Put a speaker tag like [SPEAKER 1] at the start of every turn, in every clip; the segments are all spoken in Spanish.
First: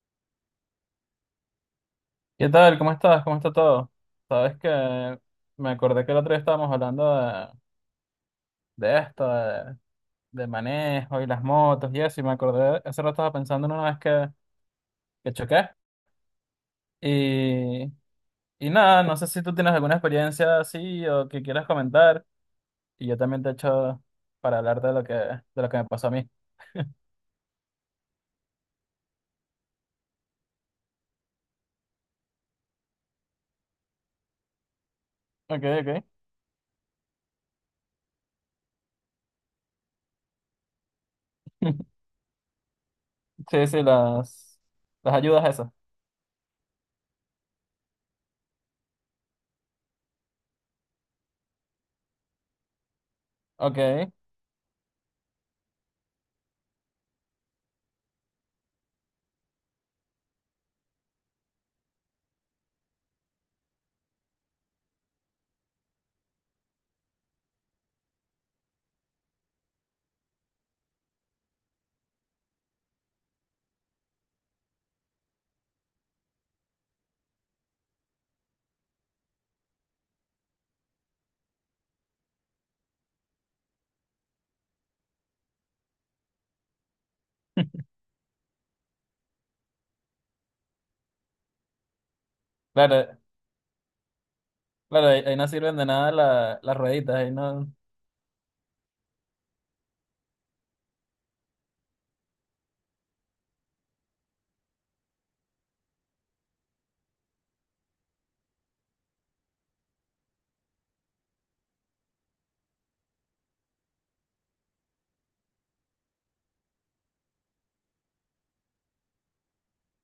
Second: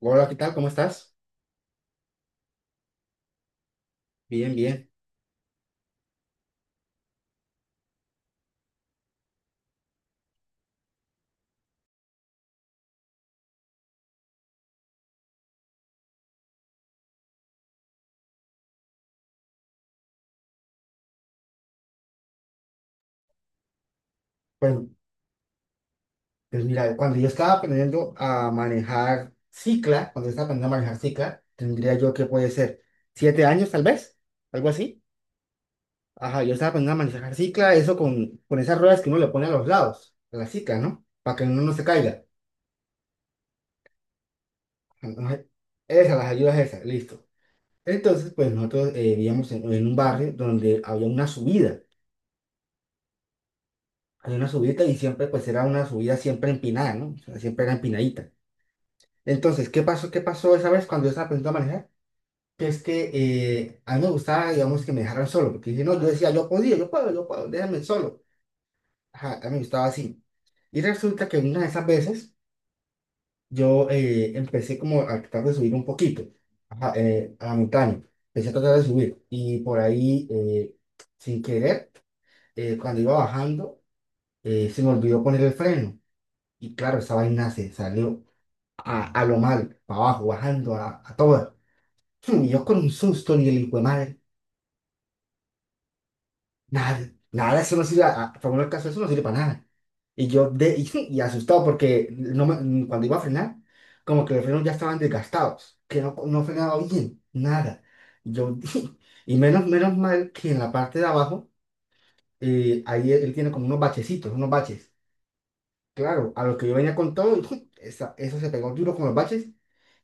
[SPEAKER 1] Hola, ¿qué tal? ¿Cómo estás?
[SPEAKER 2] ¿Qué tal? ¿Cómo estás? ¿Cómo está todo?
[SPEAKER 1] Bien,
[SPEAKER 2] Sabes que
[SPEAKER 1] bien.
[SPEAKER 2] me acordé que el otro día estábamos hablando de esto, de manejo y las motos y eso, y me acordé, hace rato estaba pensando en una vez que choqué. Y, y nada, no sé si tú tienes alguna experiencia así o que quieras comentar, y yo también te echo para hablar
[SPEAKER 1] Bueno,
[SPEAKER 2] de lo que me pasó a mí.
[SPEAKER 1] pues mira, cuando yo estaba aprendiendo a manejar cicla, cuando estaba aprendiendo a manejar cicla, tendría yo que puede ser 7 años tal vez, algo así.
[SPEAKER 2] Ok, ok.
[SPEAKER 1] Ajá, yo estaba aprendiendo a manejar cicla, eso con esas ruedas que uno le pone a los lados, a la cicla, ¿no? Para que uno no se caiga.
[SPEAKER 2] Sí, sí, las
[SPEAKER 1] Entonces.
[SPEAKER 2] ayudas esas.
[SPEAKER 1] Esas, las ayudas esas, listo. Entonces, pues nosotros vivíamos en un barrio donde había una subida,
[SPEAKER 2] Ok,
[SPEAKER 1] y siempre, pues era una subida siempre empinada, ¿no? O sea, siempre era empinadita. Entonces, ¿qué pasó? ¿Qué pasó esa vez cuando yo estaba aprendiendo a manejar? Que es que a mí me gustaba, digamos, que me dejaran solo, porque si no, yo decía, yo podía, yo puedo, déjame solo. Ajá, a mí me gustaba así. Y resulta que una de esas veces yo empecé como a tratar de subir un poquito ajá, a la montaña. Empecé a tratar de subir. Y por ahí, sin querer, cuando iba bajando, se me olvidó poner el freno. Y claro, esa vaina se salió a lo mal, para abajo, bajando a todas. Y yo con un
[SPEAKER 2] claro,
[SPEAKER 1] susto ni el hijo de madre,
[SPEAKER 2] claro, ahí no sirven de nada las
[SPEAKER 1] nada,
[SPEAKER 2] rueditas, ahí
[SPEAKER 1] nada,
[SPEAKER 2] no,
[SPEAKER 1] eso no sirve, a por favor del caso, eso no sirve para nada. Y yo de, y, y asustado porque no me- cuando iba a frenar, como que los frenos ya estaban desgastados, que no frenaba bien, nada. Y yo, y menos mal que en la parte de abajo, ahí él tiene como unos bachecitos, unos baches. Claro, a lo que yo venía con todo, eso se pegó duro con los baches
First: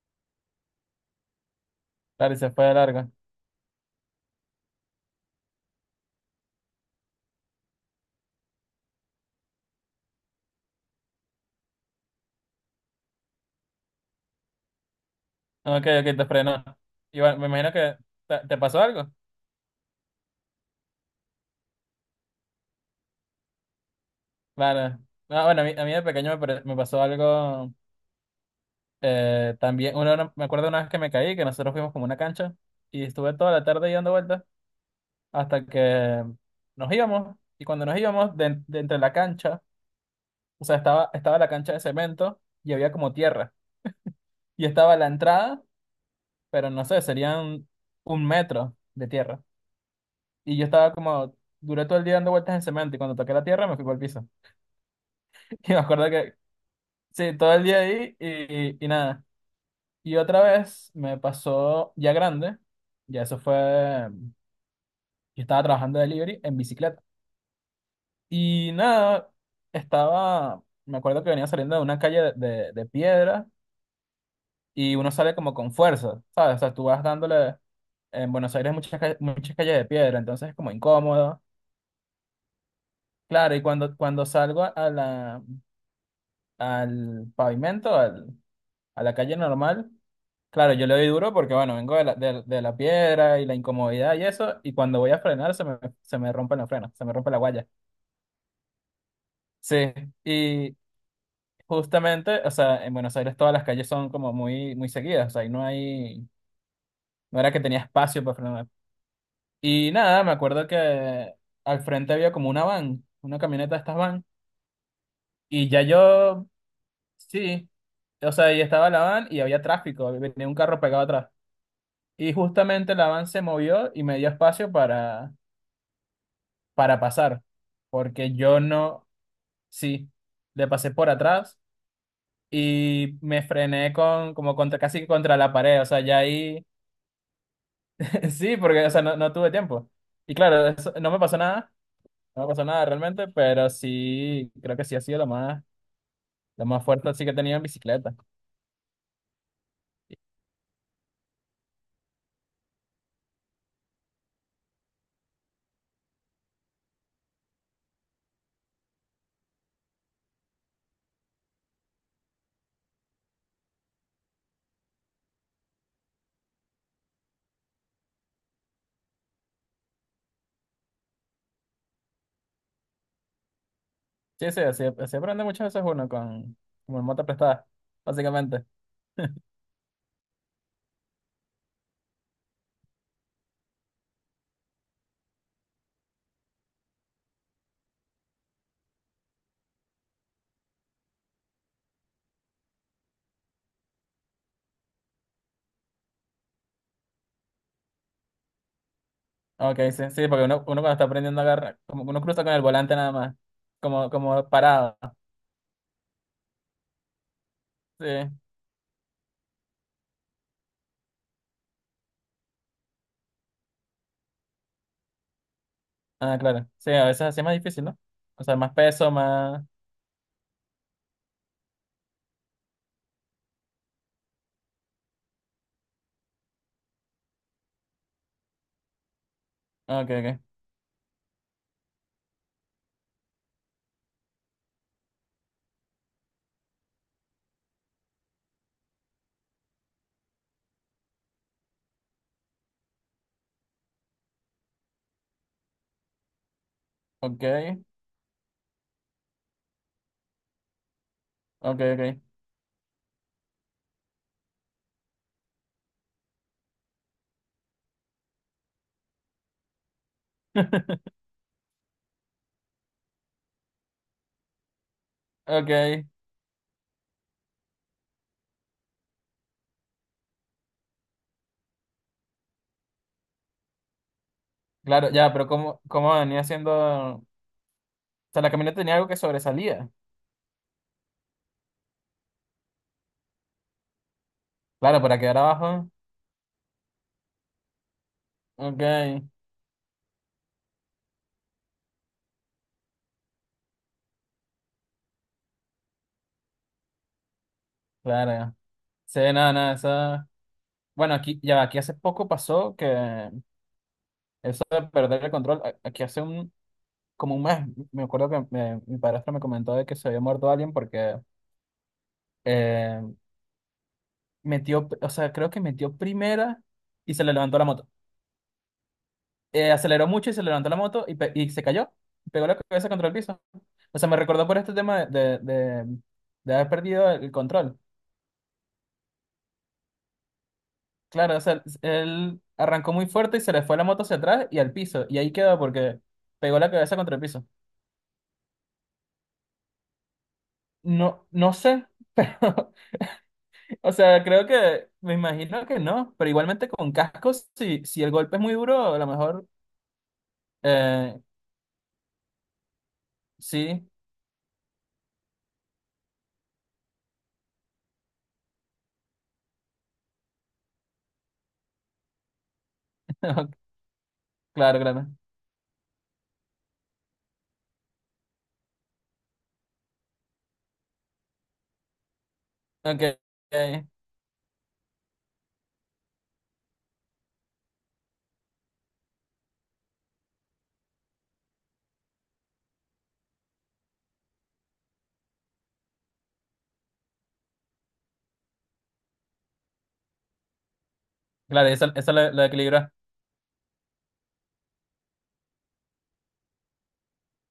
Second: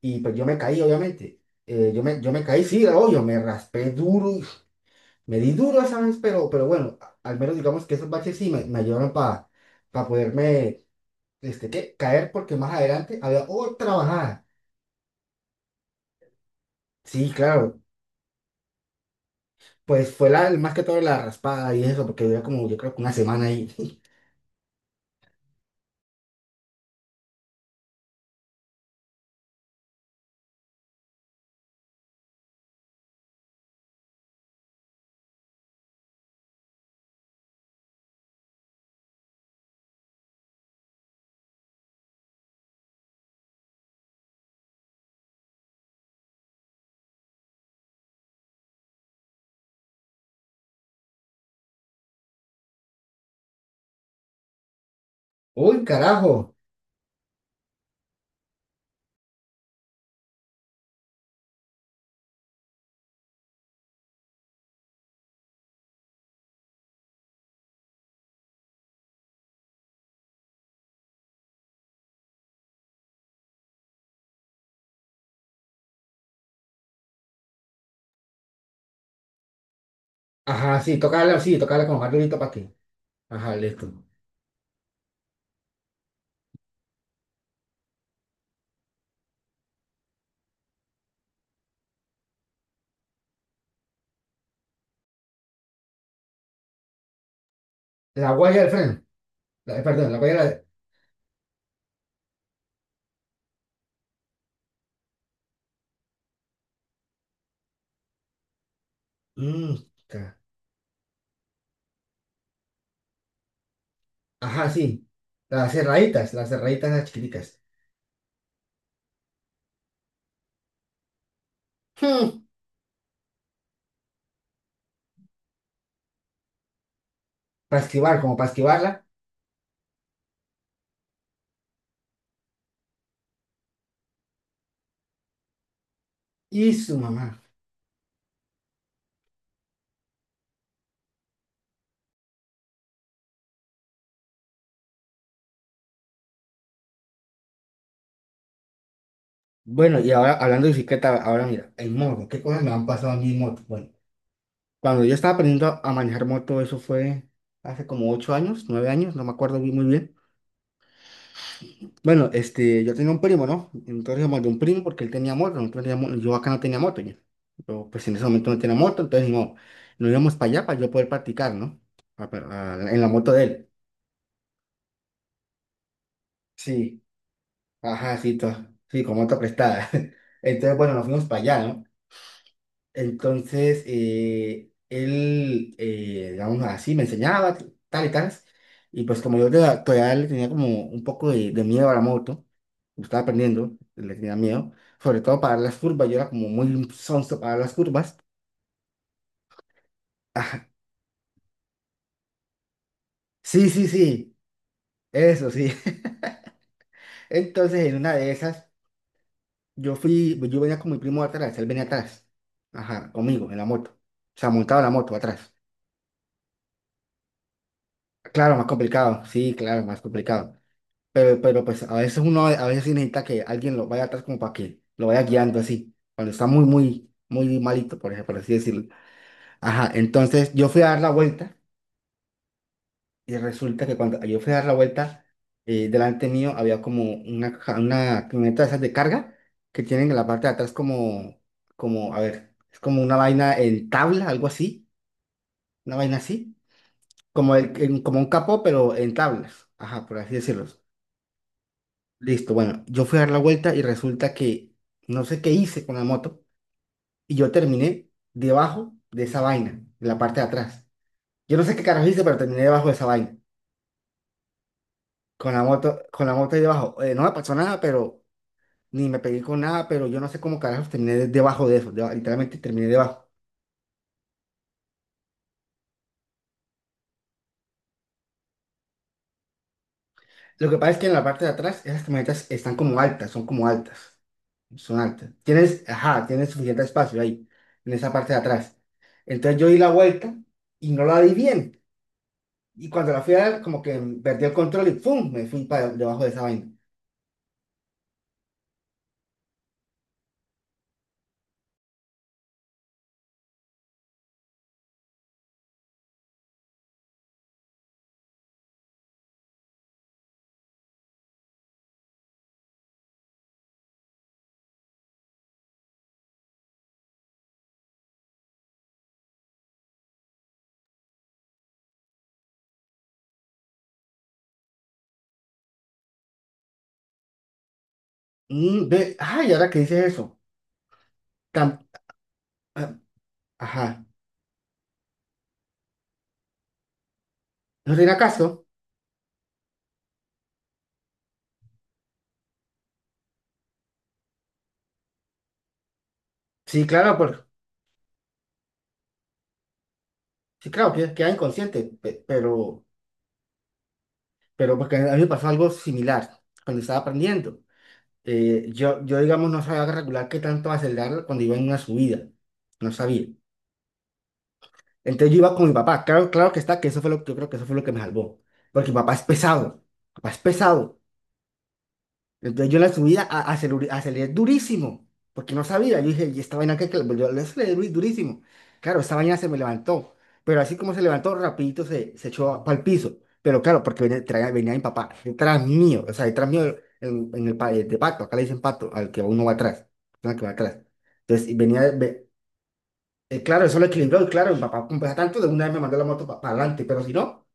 [SPEAKER 1] y pues yo me caí, obviamente. Yo me, yo
[SPEAKER 2] claro, y
[SPEAKER 1] me
[SPEAKER 2] se
[SPEAKER 1] caí,
[SPEAKER 2] fue de
[SPEAKER 1] sí,
[SPEAKER 2] largo.
[SPEAKER 1] obvio, me raspé duro. Me di duro esa vez, pero, pero bueno, al menos digamos que esos baches sí me ayudaron para poderme este, ¿qué? Caer porque más adelante había otra bajada.
[SPEAKER 2] Ok, ok, te frenó. Y
[SPEAKER 1] Sí,
[SPEAKER 2] bueno, me imagino
[SPEAKER 1] claro,
[SPEAKER 2] que te pasó algo.
[SPEAKER 1] pues fue la, más que todo la raspada y eso, porque duré como yo creo que una semana ahí.
[SPEAKER 2] Claro. No, bueno, a mí de pequeño me pasó algo también. Me acuerdo una vez que me caí, que nosotros fuimos como a una cancha y estuve toda la tarde ahí dando vueltas hasta que nos íbamos. Y cuando nos íbamos, de entre la cancha, o sea, estaba, estaba la cancha de cemento y había como tierra. Y estaba la entrada, pero no sé, serían un metro de tierra. Y yo estaba como, duré todo el día dando vueltas en cemento y cuando toqué la tierra me fui por el piso. Y me
[SPEAKER 1] ¡Uy,
[SPEAKER 2] acuerdo que,
[SPEAKER 1] carajo!
[SPEAKER 2] sí, todo el día ahí y nada. Y otra vez me pasó ya grande, ya eso fue, yo estaba trabajando de delivery en bicicleta. Y nada, estaba, me acuerdo que venía saliendo de una calle de piedra y uno sale como con fuerza, ¿sabes? O sea, tú vas dándole, en Buenos Aires hay muchas calles de piedra, entonces es como
[SPEAKER 1] Ajá,
[SPEAKER 2] incómodo.
[SPEAKER 1] sí, tocarla como más durito para ti.
[SPEAKER 2] Claro,
[SPEAKER 1] Ajá,
[SPEAKER 2] y
[SPEAKER 1] listo.
[SPEAKER 2] cuando salgo a al pavimento, a la calle normal, claro, yo le doy duro porque, bueno, vengo de de la piedra y la incomodidad y eso, y cuando voy a frenar se me rompen los frenos, se me rompe la guaya.
[SPEAKER 1] La guaya del freno,
[SPEAKER 2] Sí,
[SPEAKER 1] perdón, la guaya de
[SPEAKER 2] y justamente, o sea, en Buenos Aires todas las calles son como muy, muy seguidas, o sea, ahí no hay, no era que tenía espacio para frenar.
[SPEAKER 1] la.
[SPEAKER 2] Y nada, me
[SPEAKER 1] Ca-
[SPEAKER 2] acuerdo que al frente había como una van, una camioneta de estas van,
[SPEAKER 1] Ajá, sí,
[SPEAKER 2] y
[SPEAKER 1] las
[SPEAKER 2] ya
[SPEAKER 1] cerraditas,
[SPEAKER 2] yo,
[SPEAKER 1] las cerraditas las chiquiticas.
[SPEAKER 2] sí, o sea, ahí estaba la van y había tráfico, venía un carro pegado atrás. Y
[SPEAKER 1] Hmm,
[SPEAKER 2] justamente la van se movió y me dio espacio para pasar,
[SPEAKER 1] Para esquivar,
[SPEAKER 2] porque
[SPEAKER 1] como para
[SPEAKER 2] yo
[SPEAKER 1] esquivarla.
[SPEAKER 2] no, sí, le pasé por atrás y me frené con, como contra, casi que contra la pared, o sea, ya ahí,
[SPEAKER 1] Y su mamá.
[SPEAKER 2] sí, porque, o sea, no, no tuve tiempo. Y claro, no me pasó nada, no me pasó nada realmente, pero sí, creo que sí ha sido lo más fuerte así que he tenido en bicicleta.
[SPEAKER 1] Bueno, y ahora hablando de bicicleta, ahora mira, en moto, ¿qué cosas me han pasado a mí en moto? Bueno, cuando yo estaba aprendiendo a manejar moto, eso fue hace como 8 años, 9 años, no me acuerdo muy bien. Bueno, yo tenía un primo, ¿no? Entonces yo mandé un primo porque él tenía moto, yo acá no tenía moto, pues en ese momento no tenía moto, entonces no, nos íbamos para allá para yo poder practicar, ¿no? A- en la moto de él.
[SPEAKER 2] Sí, sí, así, así aprende muchas veces uno con, como
[SPEAKER 1] Sí,
[SPEAKER 2] en moto prestada,
[SPEAKER 1] ajá, sí,
[SPEAKER 2] básicamente.
[SPEAKER 1] sí, con moto prestada. Entonces, bueno, nos fuimos para allá, ¿no? Entonces, él, digamos así, me enseñaba tal y tal. Y pues como yo todavía le tenía como un poco de miedo a la moto, me estaba aprendiendo, le tenía miedo, sobre todo para las curvas, yo era como muy sonso para las curvas.
[SPEAKER 2] Ok, sí, sí, porque uno
[SPEAKER 1] Ajá.
[SPEAKER 2] cuando está aprendiendo a agarrar, como que uno cruza con el volante nada más,
[SPEAKER 1] Sí, sí,
[SPEAKER 2] como,
[SPEAKER 1] sí,
[SPEAKER 2] como parado.
[SPEAKER 1] eso sí. Entonces, en
[SPEAKER 2] Sí.
[SPEAKER 1] una de esas, yo venía con mi primo atrás, él venía atrás, ajá, conmigo, en la moto. O sea, montado en la moto atrás.
[SPEAKER 2] Ah, claro. Sí, a veces así es más difícil, ¿no? O
[SPEAKER 1] Claro,
[SPEAKER 2] sea,
[SPEAKER 1] más
[SPEAKER 2] más peso,
[SPEAKER 1] complicado, sí,
[SPEAKER 2] más...
[SPEAKER 1] claro, más complicado. Pero pues a veces uno a veces sí necesita que alguien lo vaya atrás como para que lo vaya guiando así, cuando está muy, muy, muy malito, por ejemplo, por así decirlo. Ajá,
[SPEAKER 2] Ah, ok, ok.
[SPEAKER 1] entonces yo fui a dar la vuelta y resulta que cuando yo fui a dar la vuelta, delante mío había como una camioneta de esas de carga que tienen en la parte de atrás como, como, a ver, es como una vaina en tabla, algo así, una vaina así,
[SPEAKER 2] Ok,
[SPEAKER 1] como un capó, pero en tablas, ajá, por así decirlo.
[SPEAKER 2] ok, ok.
[SPEAKER 1] Listo, bueno, yo fui a dar la vuelta y resulta que no sé qué hice con la moto y yo terminé debajo de esa vaina, en la parte de atrás. Yo no sé qué carajo hice, pero terminé debajo de esa vaina,
[SPEAKER 2] Ok.
[SPEAKER 1] con la moto ahí debajo. No me pasó nada, pero ni me pegué con nada, pero yo no sé cómo carajos terminé debajo de eso, literalmente terminé debajo.
[SPEAKER 2] Claro, ya, pero ¿cómo, cómo venía haciendo...? O sea, la camioneta tenía algo que sobresalía.
[SPEAKER 1] Lo que pasa es que en la parte de atrás esas camionetas están como altas, son
[SPEAKER 2] Claro, para
[SPEAKER 1] altas.
[SPEAKER 2] quedar
[SPEAKER 1] Tienes,
[SPEAKER 2] abajo.
[SPEAKER 1] ajá, tienes suficiente espacio ahí, en esa parte de atrás.
[SPEAKER 2] Ok,
[SPEAKER 1] Entonces yo di la vuelta y no la di bien. Y cuando la fui a ver, como que perdí el control y ¡pum! Me fui para debajo de esa vaina.
[SPEAKER 2] claro. Sí, nada, nada, eso... Bueno, aquí, ya, aquí hace poco pasó que eso de perder el control, aquí hace un, como un mes, me acuerdo que mi padrastro me comentó de que se había muerto alguien porque eh, metió, o sea, creo que metió primera y se le levantó la moto. Aceleró mucho y se le levantó la moto y se cayó. Pegó la cabeza contra el piso. O sea, me recordó por este tema de haber perdido el control.
[SPEAKER 1] Mm, ve, ay, ¿y ahora que dices eso?
[SPEAKER 2] Claro, o sea,
[SPEAKER 1] Tam-
[SPEAKER 2] él
[SPEAKER 1] ah,
[SPEAKER 2] arrancó muy fuerte y se le fue
[SPEAKER 1] ajá.
[SPEAKER 2] la moto hacia atrás y al piso. Y ahí quedó porque pegó la cabeza contra el piso.
[SPEAKER 1] ¿No tiene acaso?
[SPEAKER 2] No, no sé, pero, o sea, creo que, me imagino que no, pero igualmente
[SPEAKER 1] Sí,
[SPEAKER 2] con
[SPEAKER 1] claro,
[SPEAKER 2] cascos, si el golpe es muy duro, a lo mejor,
[SPEAKER 1] sí, claro,
[SPEAKER 2] eh,
[SPEAKER 1] queda inconsciente,
[SPEAKER 2] sí,
[SPEAKER 1] pero porque a mí me pasó algo similar cuando estaba aprendiendo. Digamos, no sabía regular qué tanto acelerar cuando iba en una subida. No sabía.
[SPEAKER 2] claro, claro.
[SPEAKER 1] Entonces yo iba con mi papá. Claro, claro que está, que yo creo que eso fue lo que me salvó. Porque mi papá es pesado. Mi papá es pesado. Entonces yo en la
[SPEAKER 2] Ok,
[SPEAKER 1] subida aceleré,
[SPEAKER 2] ok.
[SPEAKER 1] aceleré durísimo, porque no sabía. Yo dije, ¿y esta vaina Yo le aceleré durísimo. Claro, esta vaina se me levantó, pero así como se levantó, rapidito se, se echó para el piso. Pero claro, porque venía mi papá detrás mío, o sea, detrás mío en, de pato, acá le dicen pato, al que uno va atrás, al que va atrás. Entonces y
[SPEAKER 2] Claro,
[SPEAKER 1] venía,
[SPEAKER 2] eso
[SPEAKER 1] ve-
[SPEAKER 2] lo equilibra.
[SPEAKER 1] claro, eso lo equilibró, y claro, mi papá, como pesa tanto, de una vez me mandó la moto para adelante, pero si no,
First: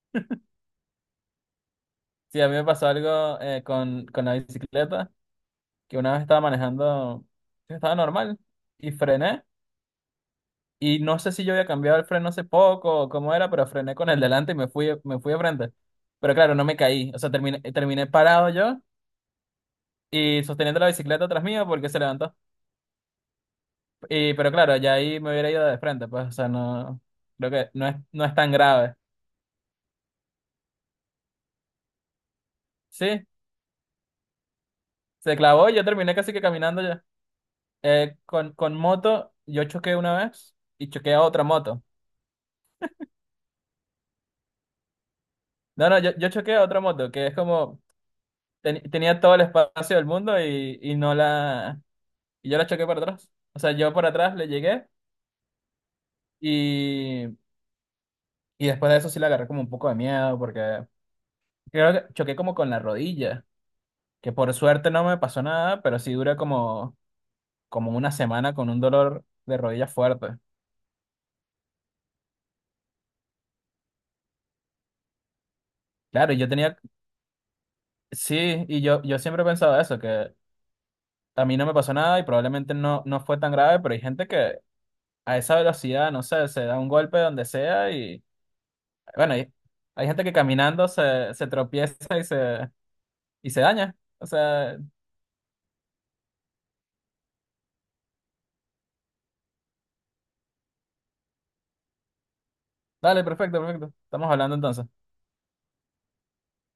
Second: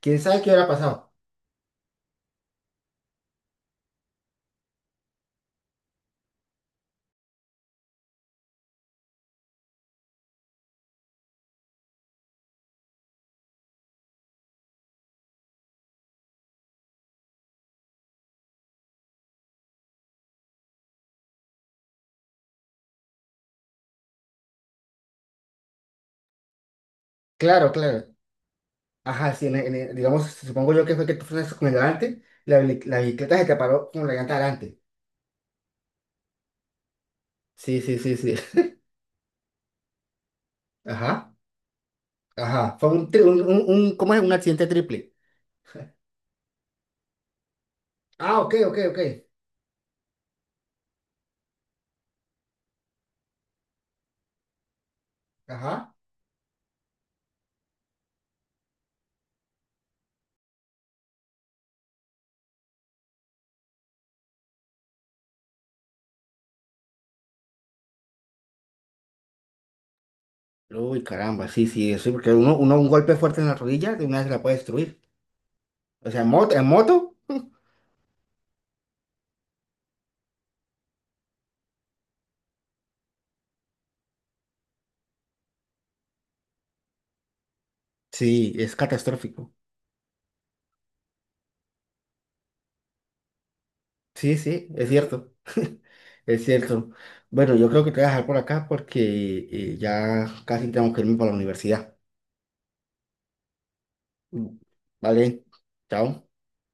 [SPEAKER 1] quién sabe qué hubiera pasado.
[SPEAKER 2] Sí, a mí me pasó algo con la bicicleta, que una vez estaba manejando, estaba normal, y frené, y no sé si yo había cambiado el freno hace poco o cómo era, pero frené con el delante y me fui de frente. Pero claro, no me caí, o sea, terminé, terminé parado yo y sosteniendo la bicicleta atrás mío porque se levantó. Y, pero claro, ya ahí me hubiera ido de frente, pues, o sea, no, creo que
[SPEAKER 1] Claro,
[SPEAKER 2] no es,
[SPEAKER 1] claro.
[SPEAKER 2] no es tan grave.
[SPEAKER 1] Ajá, sí, digamos, supongo yo que fue que tú frenaste con el delante, la
[SPEAKER 2] Sí,
[SPEAKER 1] bicicleta se te paró con la llanta delante.
[SPEAKER 2] se clavó y yo terminé casi que caminando ya.
[SPEAKER 1] Sí, sí, sí, sí.
[SPEAKER 2] Con moto, yo choqué una vez y choqué a
[SPEAKER 1] Ajá,
[SPEAKER 2] otra moto.
[SPEAKER 1] ajá. Fue un, tri- un- ¿cómo es? Un accidente triple.
[SPEAKER 2] No, no, yo choqué a otra moto que es como
[SPEAKER 1] Ah, ok, ok, ok.
[SPEAKER 2] tenía todo el espacio del mundo y no la. Y yo la choqué por atrás. O sea, yo por atrás le llegué
[SPEAKER 1] Ajá.
[SPEAKER 2] y, y después de eso sí la agarré como un poco de miedo porque creo que choqué como con la rodilla, que por suerte no me pasó nada, pero sí duré como, como una semana con un dolor de rodilla fuerte.
[SPEAKER 1] Uy, caramba, sí, sí, sí, porque uno, un golpe fuerte en la rodilla de una vez la puede destruir. O sea, en
[SPEAKER 2] Claro, y yo
[SPEAKER 1] moto, en
[SPEAKER 2] tenía.
[SPEAKER 1] moto,
[SPEAKER 2] Sí, yo siempre he pensado eso, que. A mí no me pasó nada y probablemente no, no fue tan grave, pero hay gente que a esa velocidad, no sé, se da un golpe donde sea.
[SPEAKER 1] sí, es
[SPEAKER 2] Bueno, hay,
[SPEAKER 1] catastrófico.
[SPEAKER 2] hay gente que caminando se, se tropieza y se daña. O
[SPEAKER 1] Sí, sí,
[SPEAKER 2] sea,
[SPEAKER 1] es cierto. Es cierto. Bueno, yo creo que te voy a dejar por acá porque ya casi tengo que irme para la universidad.
[SPEAKER 2] dale, perfecto, perfecto. Estamos hablando entonces.
[SPEAKER 1] Vale, chao.